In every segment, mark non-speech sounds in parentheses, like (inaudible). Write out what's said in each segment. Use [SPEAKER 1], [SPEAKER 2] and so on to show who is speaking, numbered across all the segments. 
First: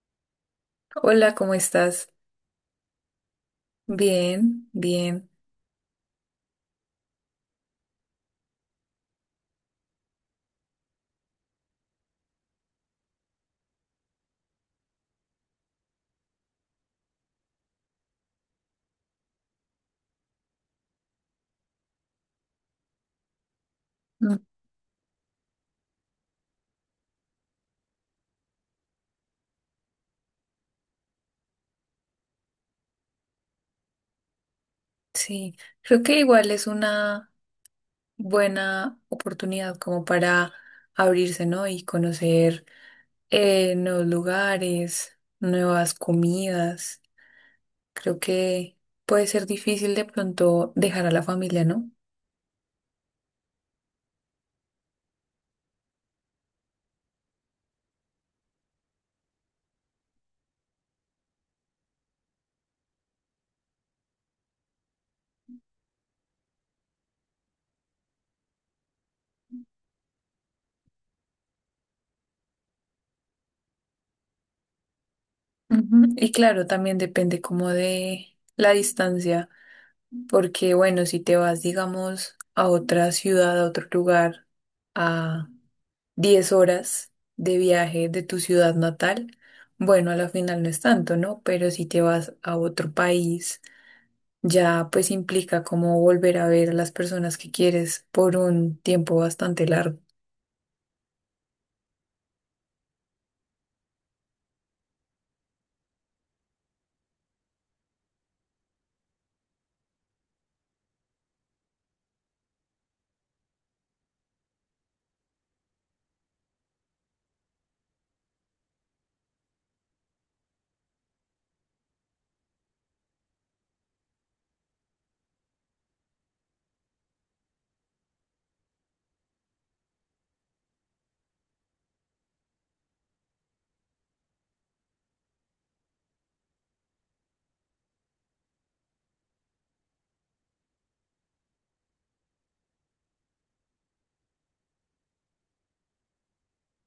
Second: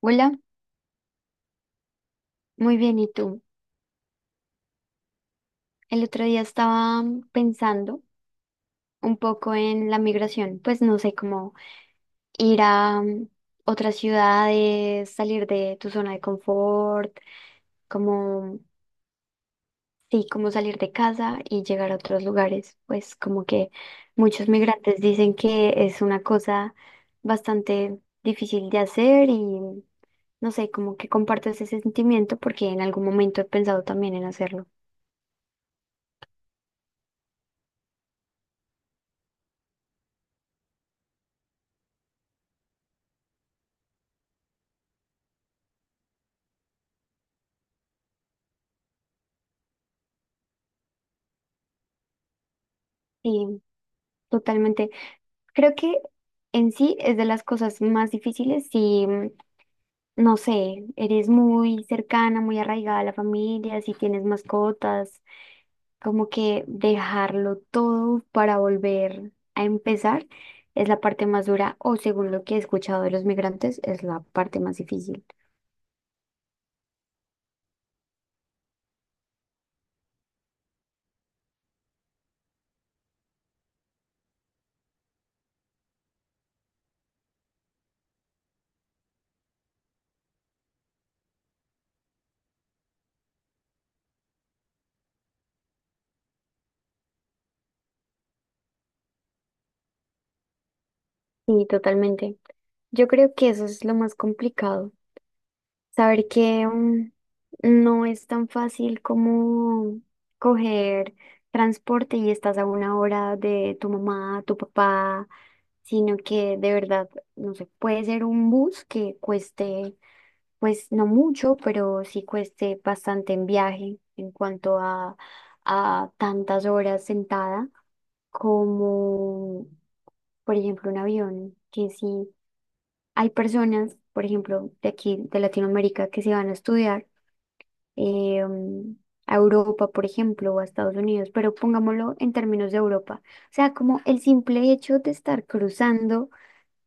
[SPEAKER 1] Hola,
[SPEAKER 2] Hola, ¿cómo estás?
[SPEAKER 1] muy bien, ¿y tú?
[SPEAKER 2] Bien, bien.
[SPEAKER 1] El otro día estaba pensando un poco en la migración, pues no sé cómo ir a otras ciudades, salir de tu zona de confort, como, sí, como salir de casa y llegar a otros lugares, pues como que
[SPEAKER 2] Mm,
[SPEAKER 1] muchos migrantes dicen que es una cosa bastante difícil de hacer y no sé, como que comparto ese sentimiento porque en algún momento he pensado también en hacerlo.
[SPEAKER 2] sí, creo que igual es una buena oportunidad como para abrirse, ¿no? Y conocer nuevos lugares, nuevas comidas. Creo que puede ser difícil de pronto dejar a la familia, ¿no?
[SPEAKER 1] Totalmente. Creo que en sí es de las cosas más difíciles si, no sé, eres muy cercana, muy arraigada a la familia, si tienes mascotas, como que dejarlo todo para volver a empezar es la parte más dura o según lo que he escuchado de los migrantes es la parte más difícil.
[SPEAKER 2] Ujú. Y claro, también depende como de la distancia, porque bueno, si te vas, digamos, a otra ciudad, a otro lugar, a 10 horas de viaje de tu ciudad natal, bueno, a la final no es tanto, ¿no? Pero si te vas a otro país, ya pues implica como volver a ver a las personas que quieres por un tiempo bastante largo.
[SPEAKER 1] Sí, totalmente. Yo creo que eso es lo más complicado. Saber que no es tan fácil como coger transporte y estás a una hora de tu mamá, tu papá, sino que de verdad, no sé, puede ser un bus que cueste, pues no mucho, pero sí cueste bastante en viaje en cuanto a tantas horas sentada como, por ejemplo, un avión, que sí. Hay personas, por ejemplo, de aquí, de Latinoamérica, que se van a estudiar eh, mm, a Europa, por ejemplo, o a Estados Unidos, pero pongámoslo en términos de Europa. O sea, como el simple hecho de estar cruzando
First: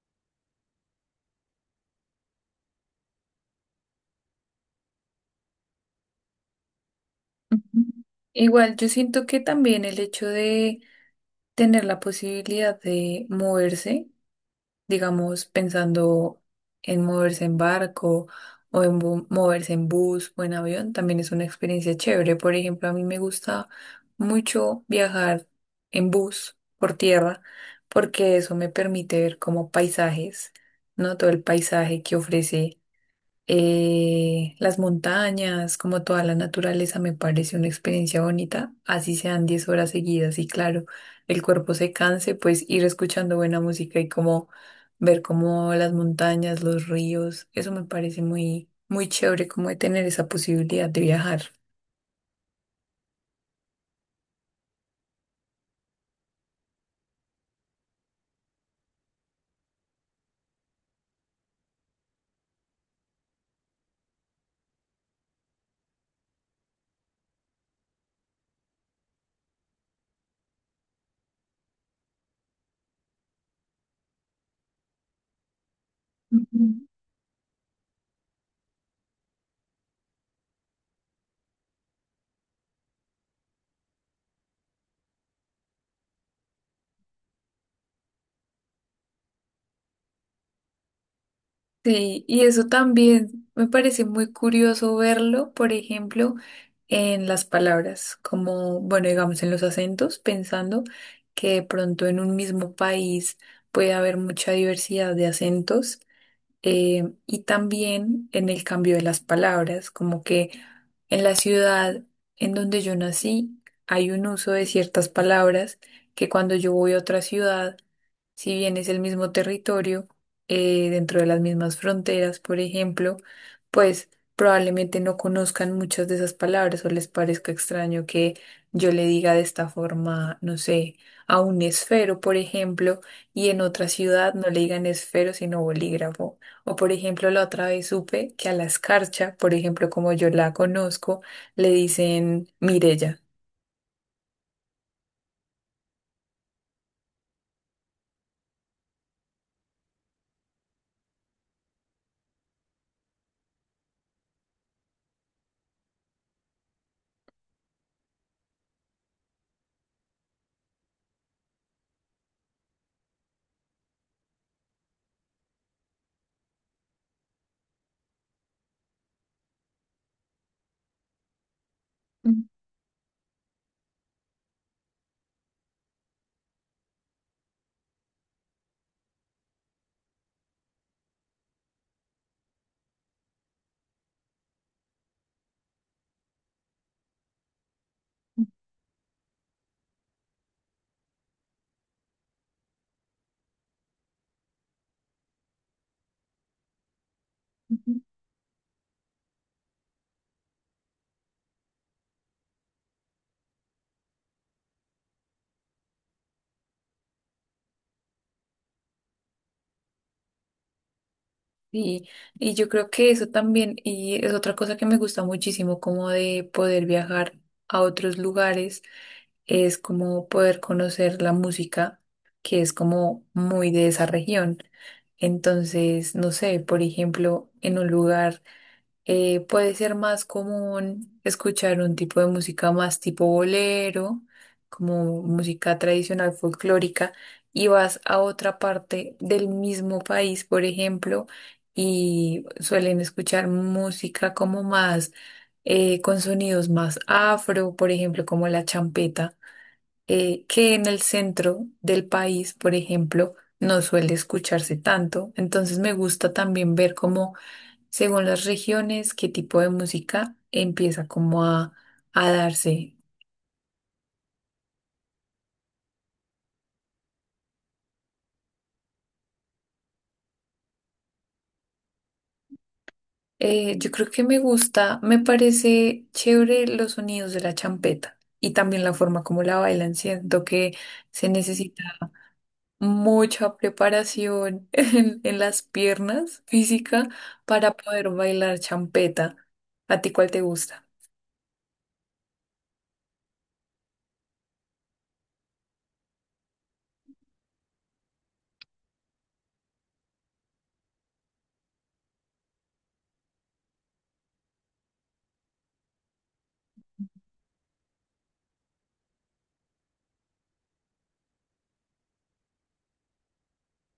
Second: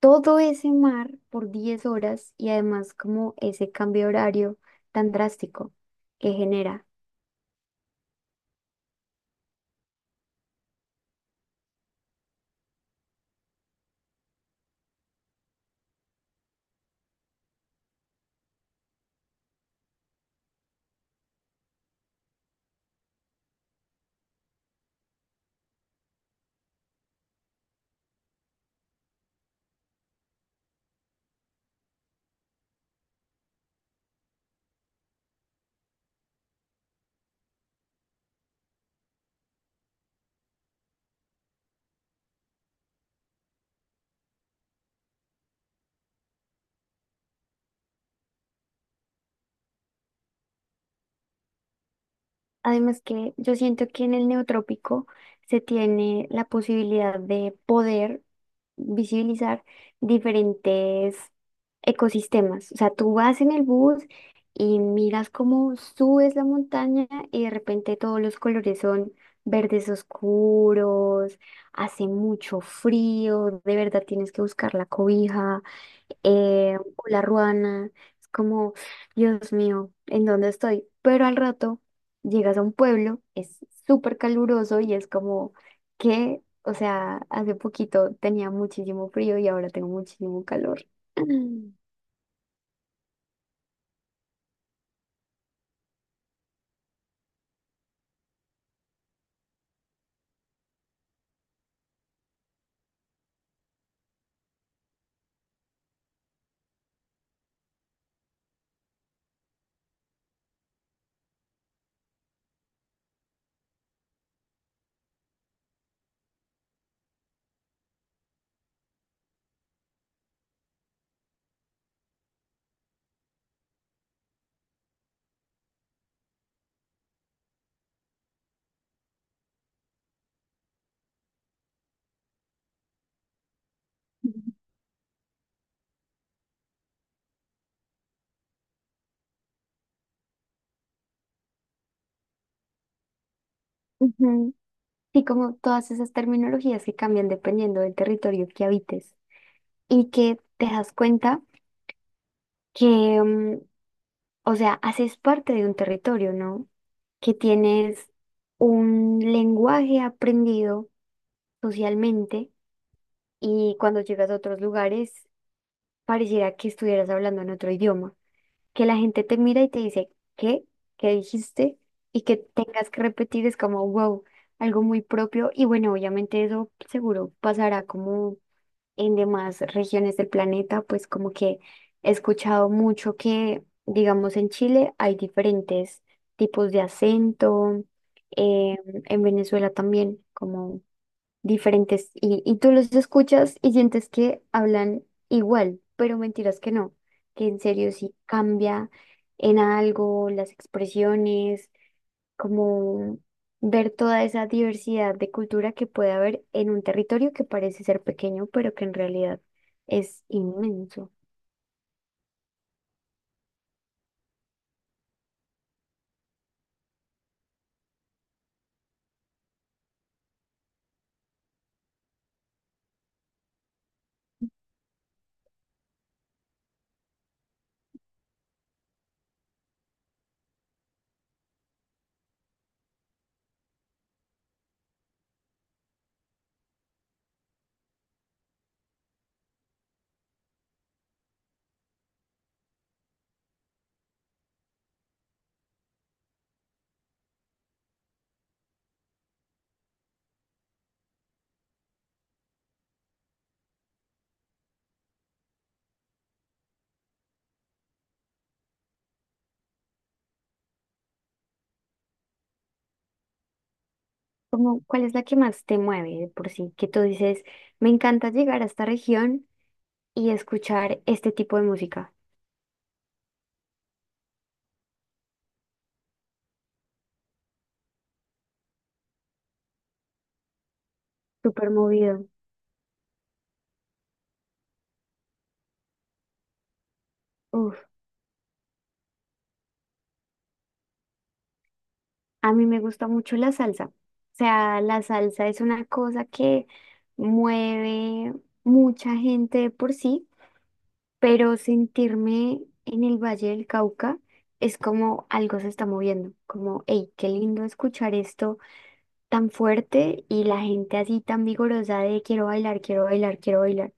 [SPEAKER 1] todo ese mar por 10 horas y además como ese cambio de horario tan drástico que genera.
[SPEAKER 2] Ujú. Igual, yo siento que también el hecho de tener la posibilidad de moverse digamos, pensando en moverse en barco o en moverse en bus o en avión, también es una experiencia chévere. Por ejemplo, a mí me gusta mucho viajar en bus por tierra porque eso me permite ver como paisajes, ¿no? Todo el paisaje que ofrece las montañas, como toda la naturaleza, me parece una experiencia bonita, así sean 10 horas seguidas y claro, el cuerpo se canse, pues ir escuchando buena música y como ver como las montañas, los ríos, eso me parece muy, muy chévere como de tener esa posibilidad de viajar.
[SPEAKER 1] Además que yo siento que en el neotrópico se tiene la posibilidad de poder visibilizar diferentes ecosistemas. O sea, tú vas en el bus y miras cómo subes la montaña y de repente todos los colores son verdes oscuros, hace mucho frío, de verdad tienes que buscar la cobija,
[SPEAKER 2] Ujú.
[SPEAKER 1] hola Ruana, es como, Dios mío, ¿en dónde estoy? Pero al rato llegas a un pueblo, es súper caluroso y es como que, o sea, hace poquito tenía muchísimo frío y ahora tengo muchísimo calor. Mm.
[SPEAKER 2] Sí, y eso también me parece muy curioso verlo, por ejemplo, en las palabras, como, bueno, digamos en los acentos, pensando que de pronto en un mismo país puede haber mucha diversidad de acentos, y también en el cambio de las palabras, como que en la ciudad en donde yo nací hay un uso de ciertas palabras que cuando yo voy a otra ciudad si bien es el mismo territorio, dentro de las mismas fronteras, por ejemplo, pues probablemente no conozcan muchas de esas palabras o les parezca extraño que yo le diga de esta forma, no sé, a un esfero, por ejemplo, y en otra ciudad no le
[SPEAKER 1] (laughs)
[SPEAKER 2] digan esfero, sino bolígrafo. O por ejemplo, la otra vez supe que a la escarcha, por ejemplo, como yo la conozco, le dicen Mirella.
[SPEAKER 1] Ujú. Y como todas esas terminologías que cambian dependiendo del territorio que habites y que te das cuenta que, o sea, haces parte de un territorio, ¿no? Que tienes un lenguaje aprendido socialmente y cuando llegas a otros lugares pareciera que estuvieras hablando en otro idioma, que la gente te mira y te dice, ¿qué? ¿Qué dijiste? Y que tengas que repetir es como, wow, algo muy propio y bueno, obviamente eso seguro pasará como en demás regiones del planeta, pues como que he escuchado mucho que, digamos, en Chile hay diferentes tipos de acento, eh, en Venezuela también, como diferentes, y tú los escuchas y sientes que hablan igual, pero mentiras que no, que en serio sí cambia en algo las expresiones como ver toda esa diversidad de cultura que puede haber en un territorio que parece ser pequeño, pero que en realidad es inmenso.
[SPEAKER 2] Y, y yo creo que eso también, y es otra cosa que me gusta muchísimo, como de poder viajar a otros lugares, es como poder conocer la música, que es como muy de esa región. Entonces, no sé, por ejemplo, en un lugar puede ser más común escuchar un tipo de música más tipo bolero, como música tradicional folclórica, y vas a otra parte del mismo país, por ejemplo, y suelen escuchar música como más con sonidos más afro, por ejemplo, como la champeta, que en el centro del país, por ejemplo, no suele escucharse tanto. Entonces me gusta también ver cómo según las regiones, qué tipo de música empieza como a darse.
[SPEAKER 1] Como, ¿cuál es la que más te mueve de por sí? Que tú dices, me encanta llegar a esta región y escuchar este tipo de música.
[SPEAKER 2] Yo creo que me gusta, me parece chévere los sonidos de la champeta y también la forma como la bailan. Siento que se
[SPEAKER 1] Súper
[SPEAKER 2] necesita
[SPEAKER 1] movido.
[SPEAKER 2] mucha preparación (laughs) en las piernas física para
[SPEAKER 1] Uf,
[SPEAKER 2] poder bailar champeta. ¿A ti cuál te gusta?
[SPEAKER 1] a mí me gusta mucho la salsa. O sea, la salsa es una cosa que mueve mucha gente de por sí, pero sentirme en el Valle del Cauca es como algo se está moviendo, como, hey, qué lindo escuchar esto tan fuerte y la gente así tan vigorosa de quiero bailar, quiero bailar, quiero bailar.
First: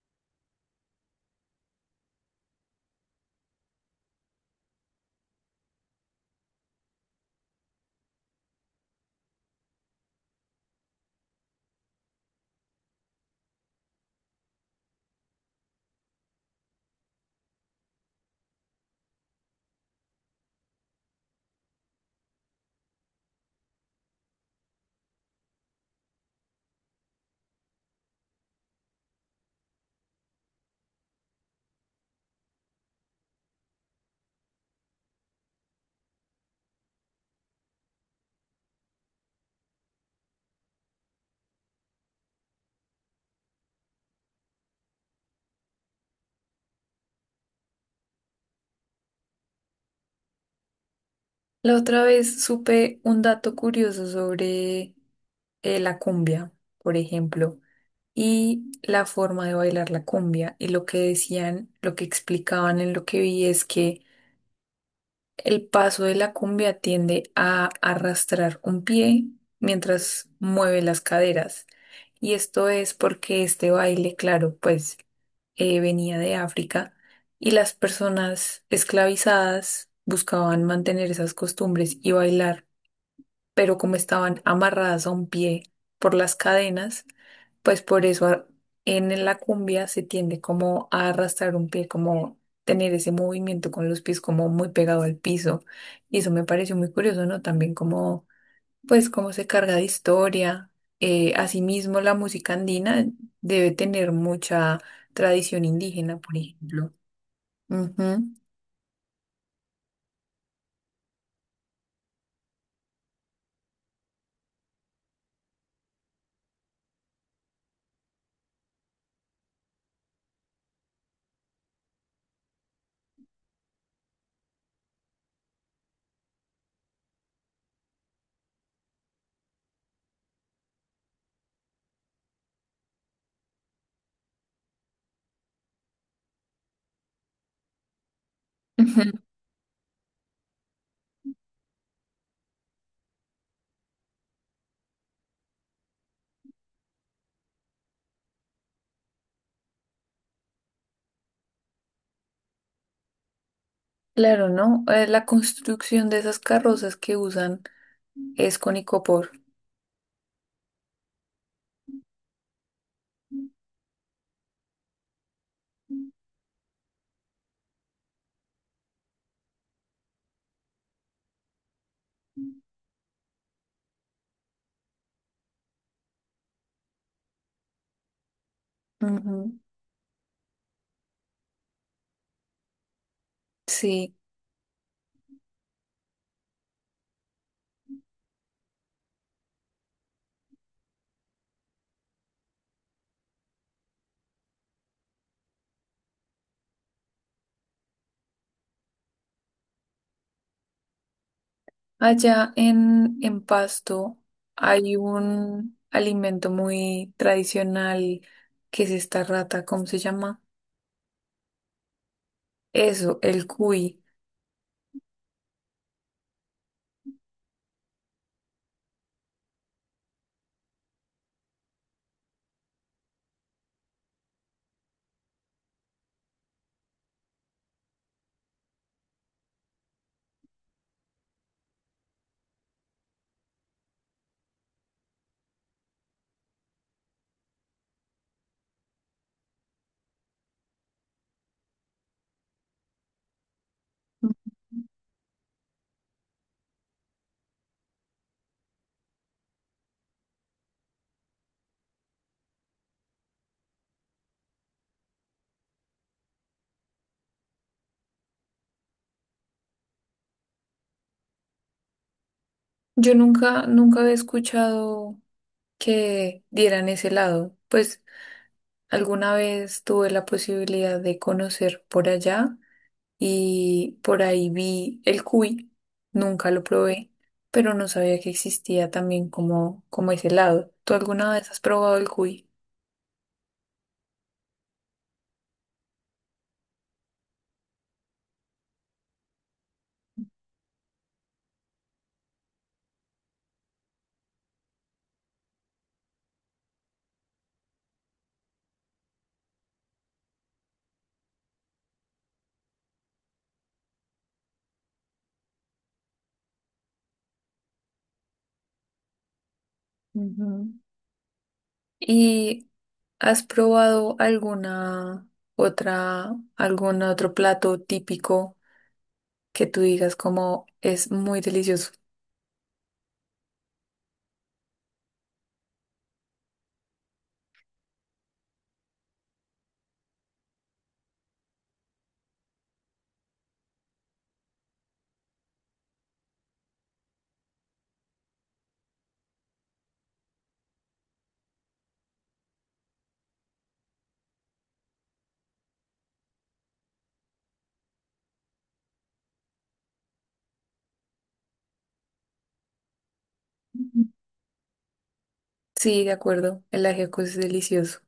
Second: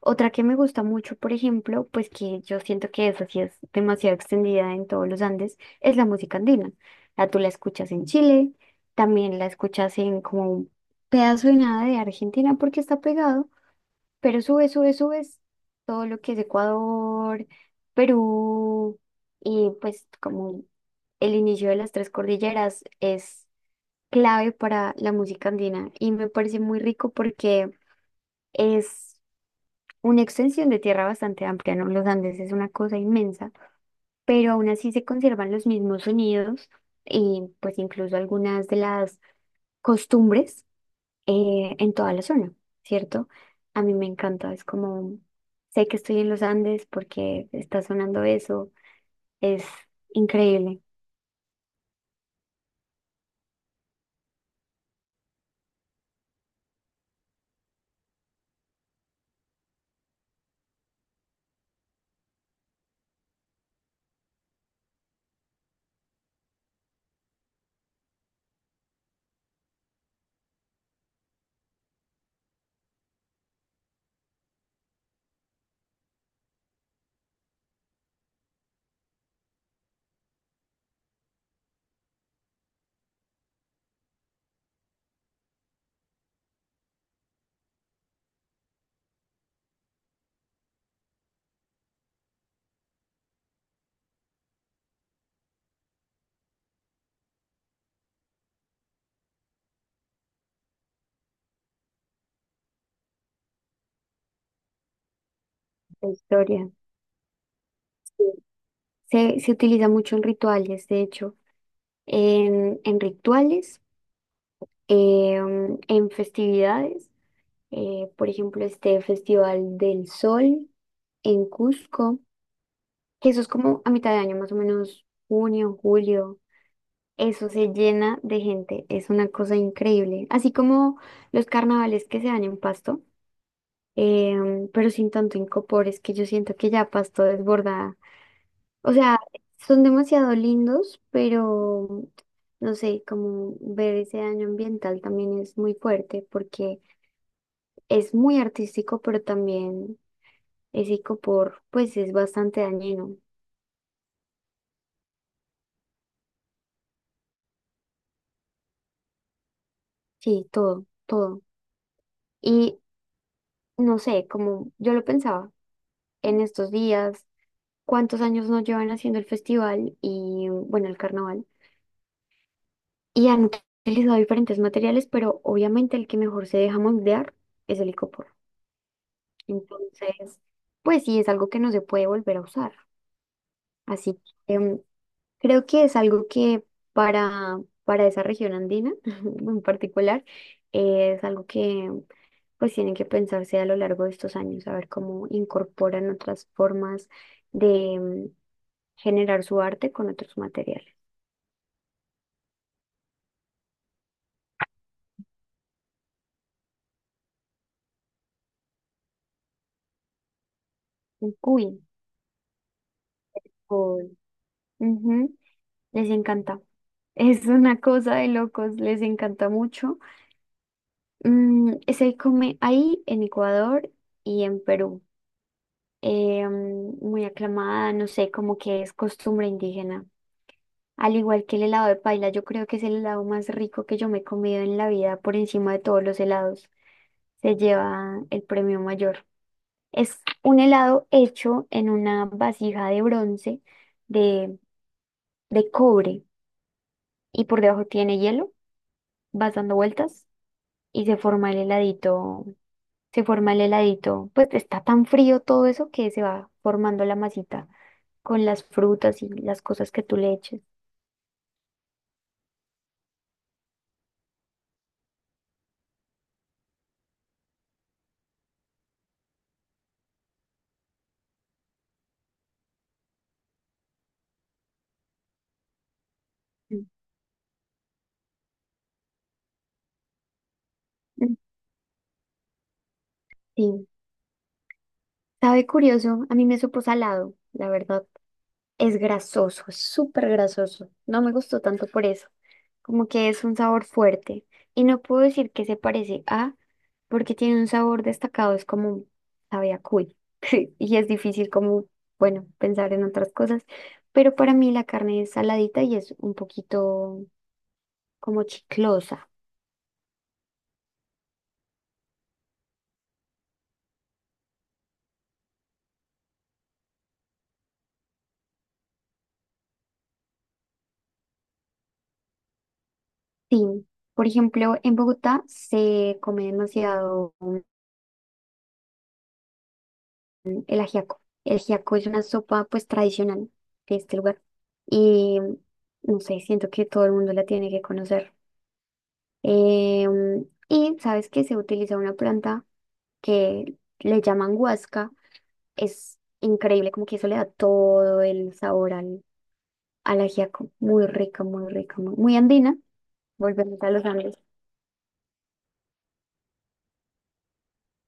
[SPEAKER 1] Otra que me gusta mucho, por ejemplo, pues que yo siento que eso sí es demasiado extendida en todos los Andes, es la música andina. La tú la escuchas en Chile, también la escuchas en como un pedazo de nada de Argentina porque está pegado. Pero sube, sube, subes todo lo que es Ecuador, Perú, y pues como el inicio de las tres cordilleras es clave para la música andina y me parece muy rico porque es una extensión de tierra bastante amplia, ¿no? Los Andes es una cosa inmensa, pero aún así se conservan los mismos sonidos y pues incluso algunas de las costumbres, en toda la zona, ¿cierto? A mí me encanta, es como, sé que estoy en los Andes porque está sonando eso, es increíble
[SPEAKER 2] La otra vez supe un dato curioso sobre la cumbia, por ejemplo, y la forma de bailar la cumbia. Y lo que decían, lo que explicaban en lo que vi es que el paso de la cumbia tiende a arrastrar un pie mientras mueve las caderas. Y esto es porque este baile, claro, pues venía de África y las personas esclavizadas buscaban mantener esas costumbres y bailar pero como estaban amarradas a un pie por las cadenas, pues por eso en la cumbia se tiende como a arrastrar un pie, como tener ese movimiento con los pies como muy pegado al piso. Y eso me pareció muy curioso, ¿no? También como, pues, cómo se carga de historia. Asimismo, la música andina debe tener mucha tradición
[SPEAKER 1] la
[SPEAKER 2] indígena, por
[SPEAKER 1] historia.
[SPEAKER 2] ejemplo.
[SPEAKER 1] Sí.
[SPEAKER 2] Ujú.
[SPEAKER 1] Se utiliza mucho en rituales, de hecho, en rituales, eh, en festividades, por ejemplo, este Festival del Sol en Cusco, que eso es como a mitad de año, más o menos junio, julio. Eso se llena de gente, es una cosa increíble. Así como los carnavales que se dan en Pasto, pero sin tanto incopor, es que yo siento que ya Pasto desborda. O sea,
[SPEAKER 2] Ujú.
[SPEAKER 1] son demasiado lindos, pero no sé, como ver ese daño ambiental también es muy fuerte porque es muy artístico, pero también ese incopor, pues es bastante dañino.
[SPEAKER 2] Claro, ¿no? La construcción de esas carrozas que usan es con icopor.
[SPEAKER 1] Sí, todo, todo. Y no sé, como yo lo pensaba en estos días. Cuántos años nos llevan haciendo el festival y, bueno, el carnaval. Y han utilizado diferentes materiales, pero obviamente el que mejor se deja moldear es el icopor.
[SPEAKER 2] Ujú.
[SPEAKER 1] Entonces, pues sí, es algo que no se puede volver a usar. Así
[SPEAKER 2] Sí,
[SPEAKER 1] que creo que es algo que para esa región andina (laughs) en particular, es algo que pues tienen que pensarse a lo largo de estos años, a ver cómo incorporan otras formas de generar su arte con otros materiales.
[SPEAKER 2] allá en Pasto hay un alimento muy tradicional que es esta rata, ¿cómo se llama?
[SPEAKER 1] Uy.
[SPEAKER 2] Eso, el cuy.
[SPEAKER 1] Uy. Ujú. Les encanta. Es una cosa de locos, les encanta mucho. Se come ahí en Ecuador y en Perú. Muy aclamada, no sé, como que es costumbre indígena. Al igual que el helado de paila, yo creo que es el helado más rico que yo me he comido en la vida por encima de todos los helados. Se lleva el premio mayor. Es un helado hecho en una vasija de bronce de, de cobre y por debajo tiene hielo, vas dando vueltas y se forma el heladito, se forma el heladito, pues está tan frío todo eso que se va formando la masita con las frutas y las cosas que tú le eches.
[SPEAKER 2] Yo nunca, nunca había escuchado que dieran ese lado. Pues alguna vez tuve la posibilidad de conocer por allá y por ahí vi el cuy, nunca lo
[SPEAKER 1] Mm.
[SPEAKER 2] probé, pero no sabía que existía también como, como ese helado. ¿Tú alguna
[SPEAKER 1] Mm.
[SPEAKER 2] vez has probado el cuy?
[SPEAKER 1] Sí, sabe curioso, a mí me supo salado, la verdad. Es grasoso, es súper grasoso. No me gustó tanto por eso. Como que es un sabor fuerte. Y no puedo decir que se parece a, porque tiene un sabor destacado, es como sabe a cuy. (laughs) Y es difícil como, bueno, pensar en otras cosas. Pero para mí la carne es saladita y es un poquito como chiclosa.
[SPEAKER 2] Ujú. ¿Y has probado alguna otra, algún otro plato típico que tú digas como es muy delicioso?
[SPEAKER 1] Sí. Por ejemplo, en Bogotá se come demasiado, el ajiaco. El ajiaco es una sopa pues tradicional de este lugar. Y no sé, siento que todo el mundo la tiene que conocer. Y sabes que se utiliza una planta que le llaman huasca. Es increíble, como que eso le da todo el sabor al, al ajiaco. Muy rica, muy rica, muy, muy andina. Volvemos a
[SPEAKER 2] Ujú.
[SPEAKER 1] los Andes.
[SPEAKER 2] Sí, de acuerdo, el ajiaco es delicioso.